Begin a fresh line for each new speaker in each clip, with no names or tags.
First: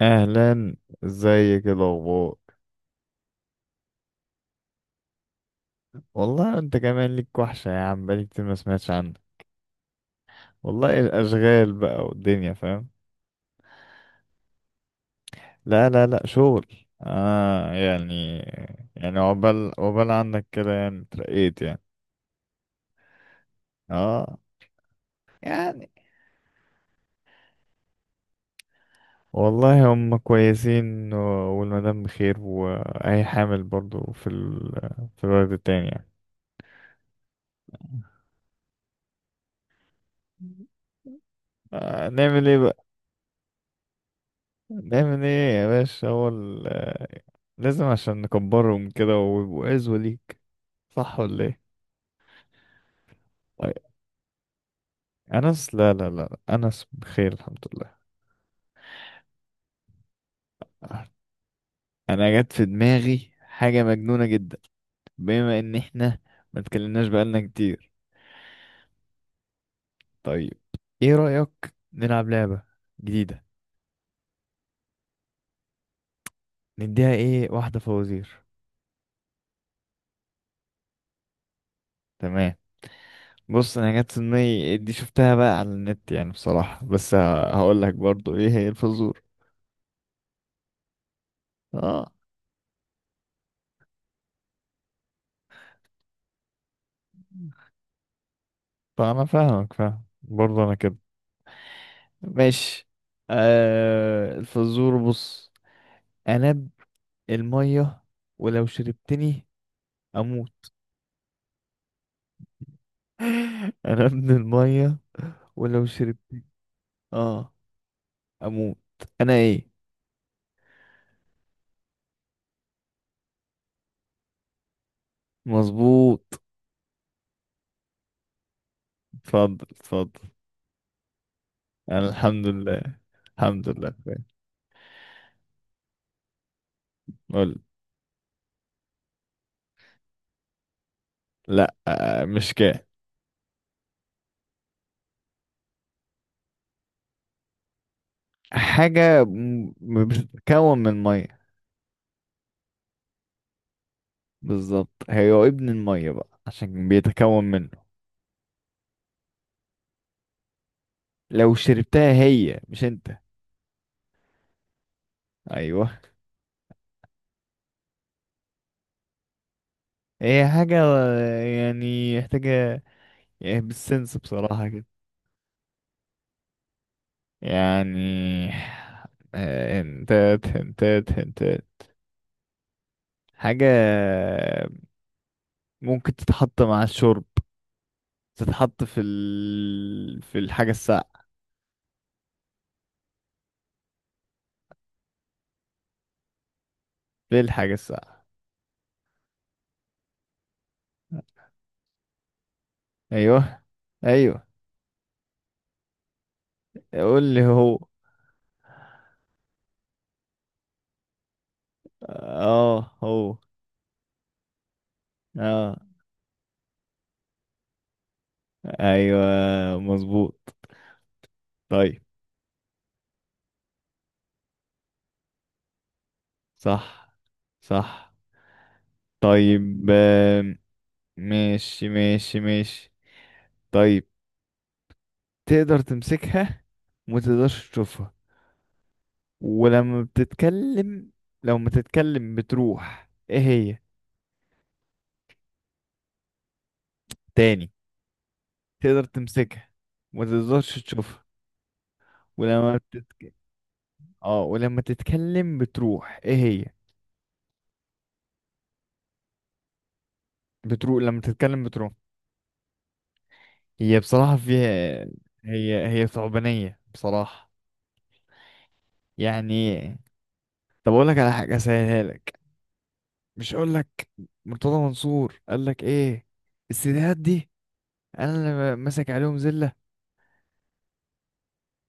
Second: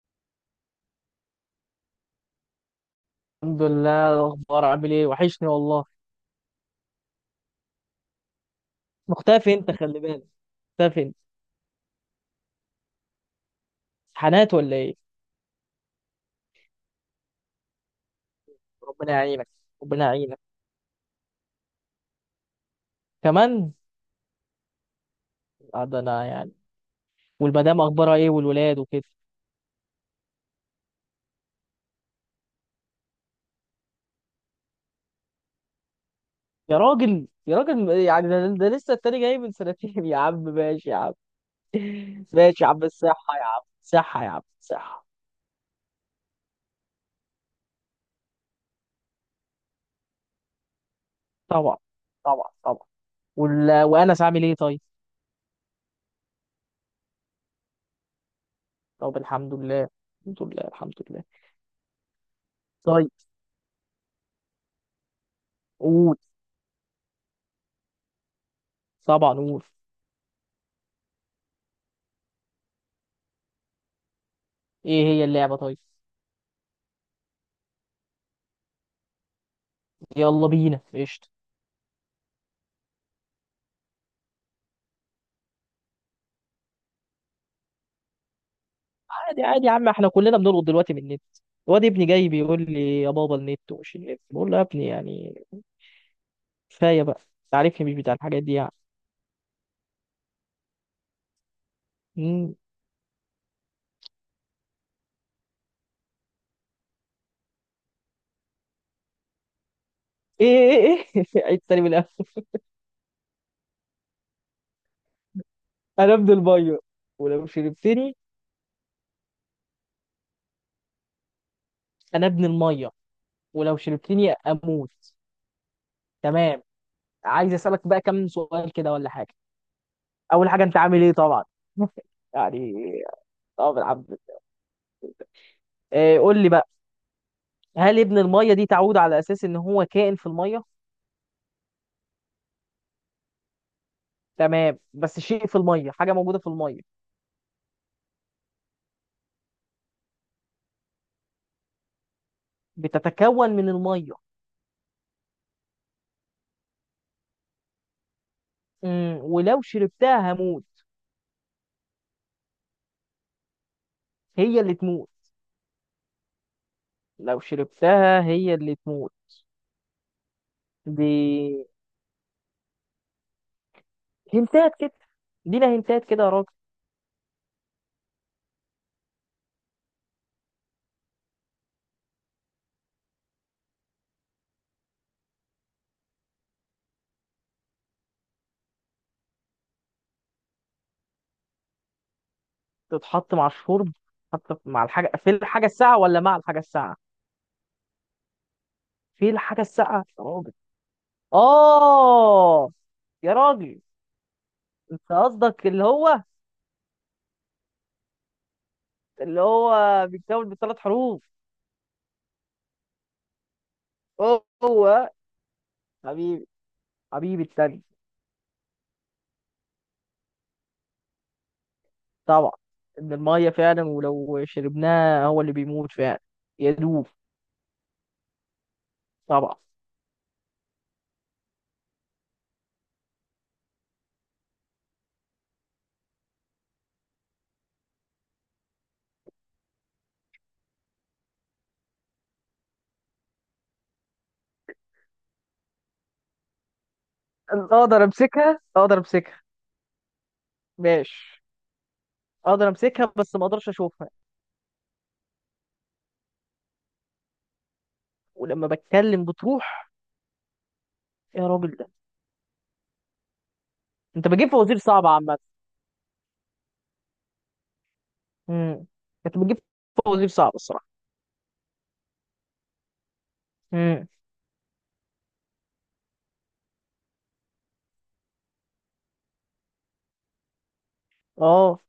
اهلا، ازيك؟ إيه الاخبار؟
الحمد لله، الاخبار عامل ايه؟ وحشني والله.
والله انت كمان ليك وحشه يا عم، بقالي كتير ما سمعتش عنك.
مختفي انت، خلي بالك.
والله
مختفي انت.
الاشغال بقى والدنيا، فاهم.
امتحانات ولا ايه؟
لا لا لا، شغل. اه، يعني.
ربنا
يعني
يعينك.
عقبال
ربنا
عقبال
يعينك
عنك كده، يعني اترقيت يعني.
كمان.
اه،
آه،
يعني.
ده انا يعني. والمدام اخبارها ايه والولاد وكده؟
والله هم كويسين، والمدام بخير، وهي حامل برضو في الولد التاني يعني.
يا راجل، يا راجل، يعني ده لسه التاني جاي من سنتين. يا عم ماشي يا عم.
آه، نعمل
ماشي يا عم،
ايه.
الصحة يا عم، صحة يا عم صحة.
نعمل ايه يا باشا، هو لازم عشان نكبرهم كده ويبقوا عزوة ليك. صح ولا ايه؟
طبعا. طبعا طبعا.
طيب،
وانس عامل ايه؟ طيب.
انس، لا لا لا. لا. انس بخير الحمد لله.
طب الحمد لله. الحمد لله، الحمد لله.
انا جت في
طيب.
دماغي حاجة مجنونة جدا. بما ان
قول.
احنا ما اتكلمناش بقالنا كتير.
طبعا قول.
طيب، ايه رأيك نلعب لعبة جديدة؟
ايه هي اللعبة طيب؟
نديها ايه، واحدة فوازير.
يلا بينا قشطة.
تمام. بص، انا جت في دماغي دي شفتها بقى على النت يعني بصراحة، بس هقول لك برضو ايه هي الفزور.
عادي عادي يا عم، احنا كلنا بنلقط دلوقتي من النت. الواد ابني
اه.
جاي بيقول لي يا بابا النت ومش النت، بقول له يا ابني، يعني كفاية بقى. انت عارفني مش بتاع الحاجات دي يعني.
فأنا فاهمك فاهم برضه أنا كده.
مم.
ماشي. آه، الفزور بص. أنا ابن المية، ولو شربتني
ايه
أموت.
ايه ايه. عيد تاني من الأول.
أنا ابن المية ولو
انا
شربت،
ابن المية ولو
آه
شربتني.
أموت. أنا إيه؟
انا ابن المية ولو شربتني اموت.
مظبوط.
تمام. عايز اسألك بقى كم سؤال كده ولا حاجة.
اتفضل، اتفضل.
اول حاجة، انت عامل ايه طبعا؟
أنا الحمد
يعني.
لله. الحمد
طبعا
لله،
الحمد
فاهم.
لله. إيه، قول لي بقى.
قول.
هل ابن المية دي تعود على اساس ان هو كائن في المية؟
لأ، آه، مش كده.
تمام، بس شيء في الميه، حاجه موجوده في الميه.
حاجة بتتكون من مية.
بتتكون من الميه.
بالظبط، هي ابن المية بقى عشان بيتكون منه.
ولو شربتها هموت.
لو شربتها هي مش انت.
هي اللي تموت.
ايوه.
لو شربتها هي اللي تموت.
هي حاجة.
دي
يعني محتاجة. يعني بالسنس بصراحة
هنتات
كده.
كده. دينا هنتات كده يا راجل.
يعني، آه، هنتات هنتات هنتات. حاجة ممكن تتحط مع الشرب. في الحاجة الساقعة.
تتحط مع الشرب. تتحط مع الحاجه، في الحاجه الساقعه ولا مع الحاجه الساقعه؟
في الحاجة الساقعة.
في الحاجه الساقعه يا راجل. اه. يا
ايوه،
راجل.
ايوه.
انت قصدك اللي هو
قول لي هو.
اللي هو بيتكون من ثلاث حروف.
اه، هو.
هو.
اه.
حبيبي. حبيبي التاني.
ايوه، مظبوط. طيب.
طبعا. ان الميه فعلا ولو شربناها هو اللي بيموت فعلا. يدوب.
صح، صح.
طبعا.
طيب. ماشي، ماشي، ماشي. طيب. تقدر تمسكها وما تقدرش تشوفها، ولما بتتكلم لو ما تتكلم بتروح ايه هي تاني؟
اقدر امسكها اقدر
تقدر
امسكها.
تمسكها وما تقدرش تشوفها،
ماشي. اقدر
ولما
امسكها
بتتك...
بس ما اقدرش اشوفها.
اه ولما تتكلم بتروح ايه هي؟
ولما بتكلم بتروح.
بتروح، لما
يا
تتكلم
راجل ده،
بتروح. هي
انت
بصراحة
بتجيب فوازير
فيها.
صعبه عامه.
هي ثعبانية بصراحة.
امم. انت بتجيب
يعني.
فوازير صعبه الصراحه.
طب اقول لك على حاجة اسهلها لك. مش، اقول لك.
امم.
مرتضى منصور قال لك ايه؟ السيديهات دي انا اللي ماسك عليهم زلة.
اه.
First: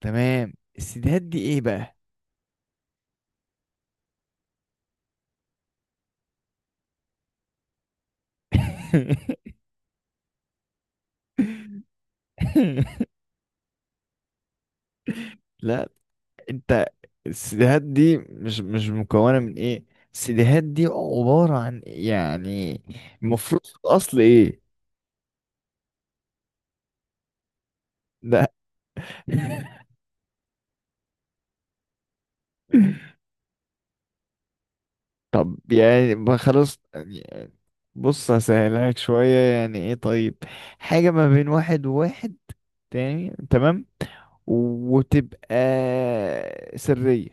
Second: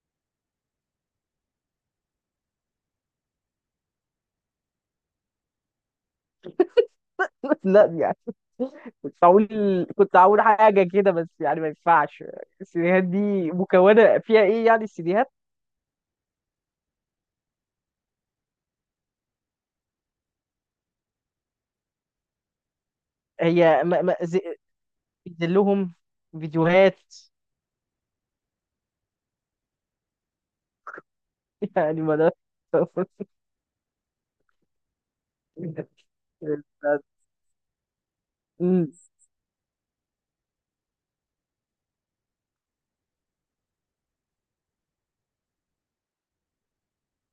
تمام، السيديهات دي ايه بقى؟
لا يعني. كنت هقول. كنت هقول حاجه كده، بس يعني ما ينفعش. السيديهات دي مكونه فيها ايه يعني السيديهات؟
لا، انت، السيديهات دي مش مكونة من ايه. السيديهات دي عبارة عن يعني، المفروض في
هي م... م...
الاصل
ز-
ايه؟
بينزل لهم فيديوهات.
لا.
يعني ما ده.
طب يعني ما خلاص يعني. بص هسهلها
أمم،
لك شوية، يعني ايه طيب. حاجة ما بين واحد وواحد تاني، تمام، وتبقى سرية.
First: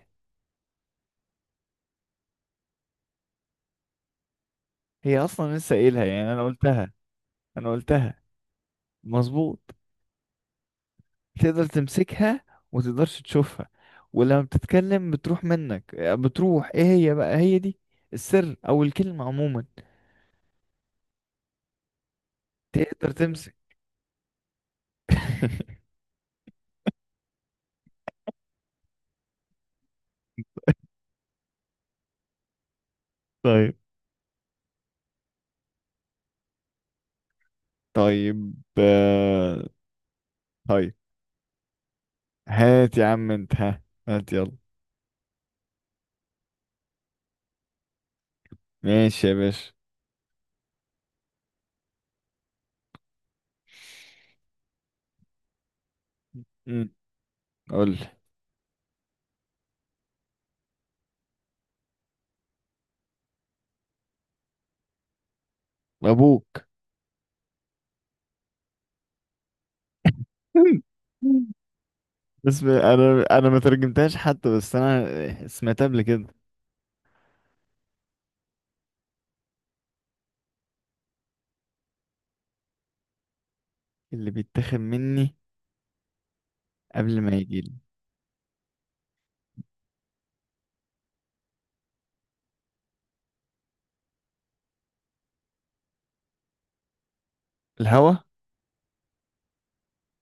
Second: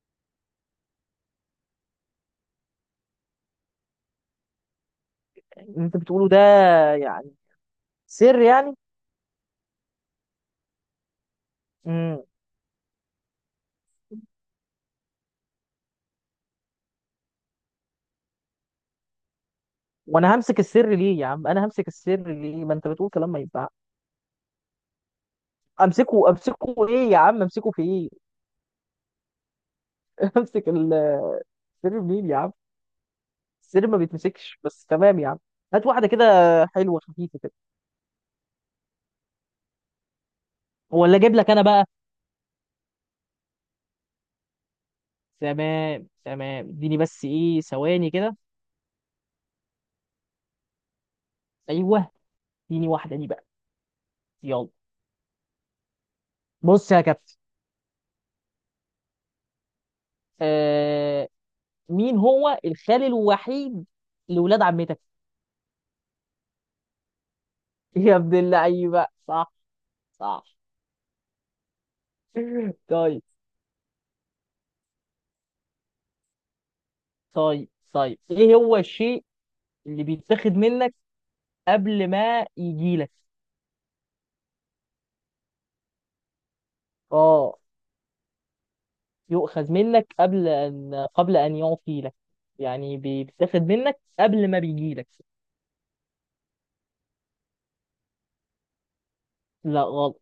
هي اصلا لسه
اللي انت
قايلها
بتقوله
يعني
ده
انا قلتها.
يعني
انا قلتها.
سر يعني.
مظبوط. تقدر
امم.
تمسكها وتقدرش تشوفها، ولما بتتكلم بتروح منك، بتروح ايه هي بقى هي دي؟ السر او الكلمة عموما.
وانا همسك السر ليه يا عم؟ انا همسك السر ليه؟ ما انت بتقول
تقدر
كلام ما
تمسك.
ينفع. امسكه امسكه ايه يا عم؟ امسكه في ايه؟ امسك السر منين يا عم؟
طيب،
السر ما بيتمسكش، بس تمام يا عم. هات واحده كده، حلوه خفيفه كده.
طيب، آه، طيب.
ولا اجيب لك انا بقى؟
هات يا عم انت، ها، هات يلا.
تمام تمام، اديني بس ايه ثواني كده.
ماشي يا باشا.
ايوه. اديني واحده دي بقى. يلا.
مم.
بص يا كابتن.
قول لي.
آه... مين هو الخال الوحيد لولاد عمتك؟
ابوك.
يا ابن اللعيبه. صح. صح.
بس
طيب.
انا ما ترجمتهاش حتى، بس انا سمعتها قبل كده.
طيب طيب، ايه هو الشيء اللي بيتاخد منك قبل ما يجي لك؟
اللي بيتاخد مني قبل ما
اه.
يجيلي؟
يؤخذ منك قبل ان يعطي لك. يعني بيتاخد منك قبل ما بيجي لك.
الهوا.
لا غلط.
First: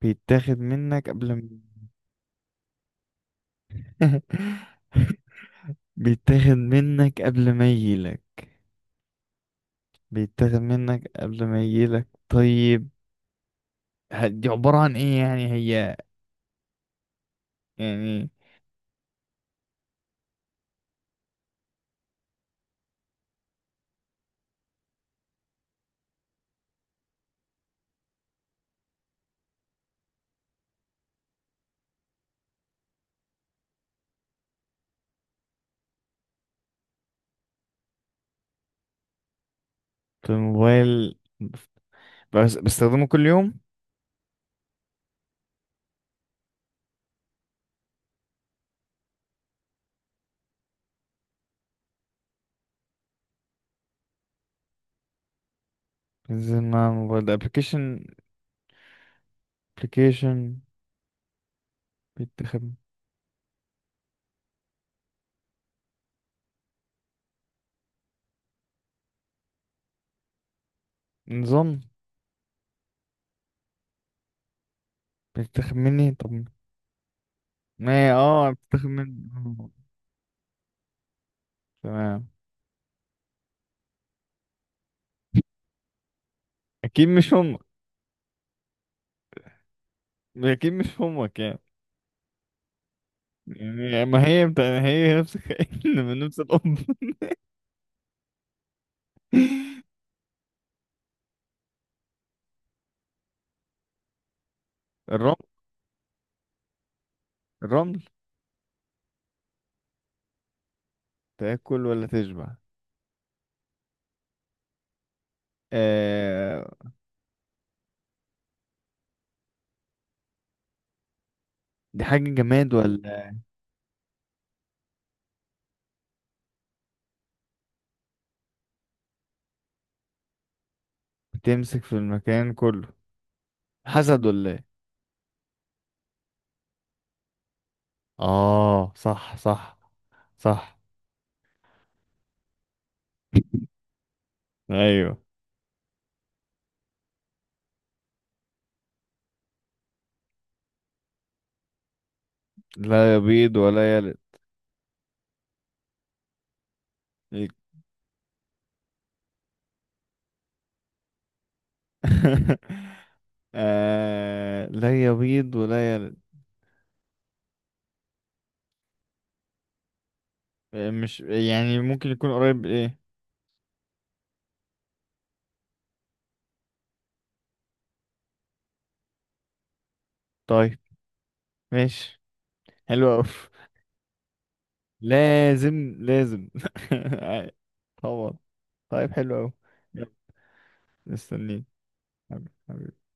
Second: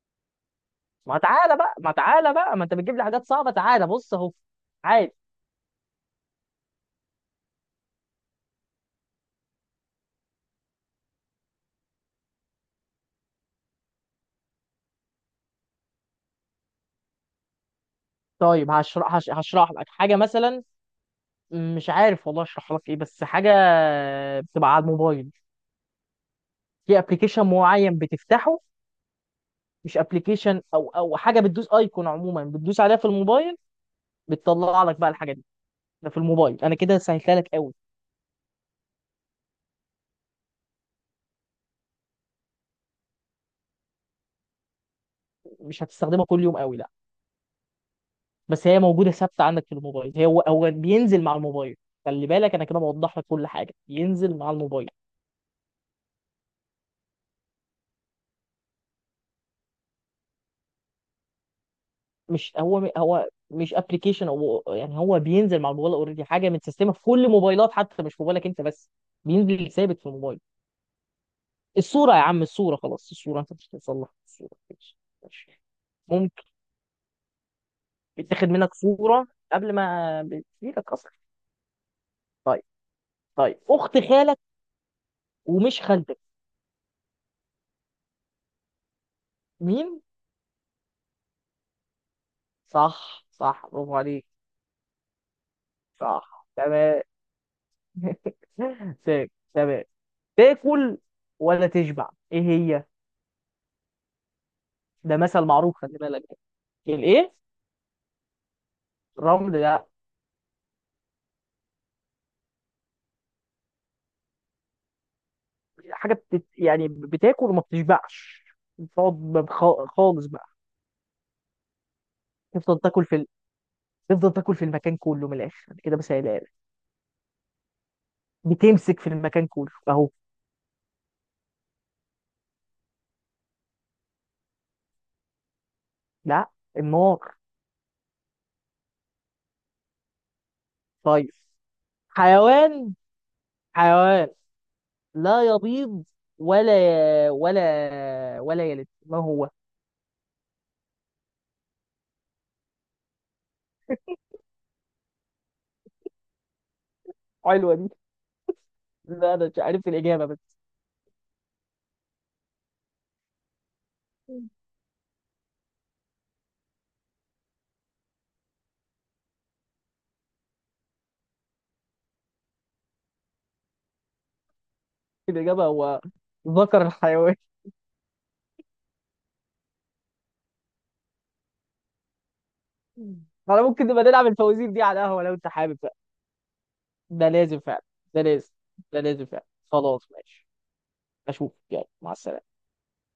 بيتاخد منك
ما
قبل ما.
تعالى بقى ما تعالى بقى ما انت بتجيب لي حاجات صعبه، تعالى بص اهو. عادي.
بيتاخد منك قبل ما يجيلك. بيتاخد منك قبل ما يجيلك، طيب. دي عبارة عن ايه يعني هي؟ يعني.
طيب هشرح لك حاجه مثلا. مش عارف والله اشرح لك ايه، بس حاجه بتبقى على الموبايل. في ابلكيشن معين بتفتحه. مش ابلكيشن، او حاجه بتدوس ايكون عموما، بتدوس عليها في الموبايل. بتطلع لك بقى الحاجه دي. ده في الموبايل، انا كده سهلتها لك قوي.
في الموبايل، بس بستخدمه كل يوم.
مش هتستخدمها كل يوم قوي، لا. بس هي موجوده ثابته عندك في الموبايل. هي هو بينزل مع الموبايل. خلي بالك، انا كده بوضح لك كل حاجه، ينزل مع الموبايل.
بنزل مع الموبايل، ده ابلكيشن؟ ابلكيشن،
مش
بيتاخد،
هو مش ابلكيشن، او يعني هو بينزل مع الموبايل اوريدي، حاجه متسيستمه في كل موبايلات حتى، مش في موبايلك انت بس. بينزل ثابت في الموبايل.
نظام.
الصورة يا عم، الصورة خلاص، الصورة انت مش هتصلح الصورة ماشي. ماشي.
بيتاخد مني
ممكن.
طب. ما
بتاخد منك
بيتاخد
صورة
مني،
قبل ما بتجيلك اصلا.
تمام.
طيب. طيب، اخت خالك ومش خالتك؟
اكيد مش امك.
مين؟
اكيد مش امك.
صح صح، برافو
يعني ما
عليك.
هي هي نفس الكائن من نفس
صح
الأم.
تمام. تمام. تاكل ولا تشبع، ايه هي؟ ده
الرمل.
مثل معروف، خلي بالك. الايه؟
الرمل.
الرمل ده،
تاكل ولا تشبع؟
حاجة يعني
آه...
بتاكل وما بتشبعش. بتقعد خالص بقى.
دي حاجة جماد
تفضل تاكل في...
ولا؟
تفضل تاكل في المكان كله، من الاخر أنا كده بسهلها لك. بتمسك في المكان كله اهو.
بتمسك في المكان كله. حسد ولا ايه؟
لا. النار.
اه، صح صح. صح.
طيب. حيوان. حيوان.
ايوه.
لا يبيض ولا ولا يلد، ما هو؟
لا يبيض ولا يلد. إيه.
حلوه دي. لا انا مش عارف الاجابه، بس
لا يبيض ولا يلد. آه، مش يعني ممكن يكون قريب ايه؟
الاجابه هو ذكر الحيوان.
طيب. ماشي. حلو أوي.
انا ممكن نبقى نلعب الفوازير دي على القهوه لو انت حابب
لازم،
بقى.
لازم.
ده لازم فعلا. ده
طبعا.
لازم. ده
طيب،
لازم
حلو
فعلا.
أوي.
خلاص
يلا.
ماشي. اشوف،
مستنيك.
يلا مع
حبيبي،
السلامه.
حبيبي.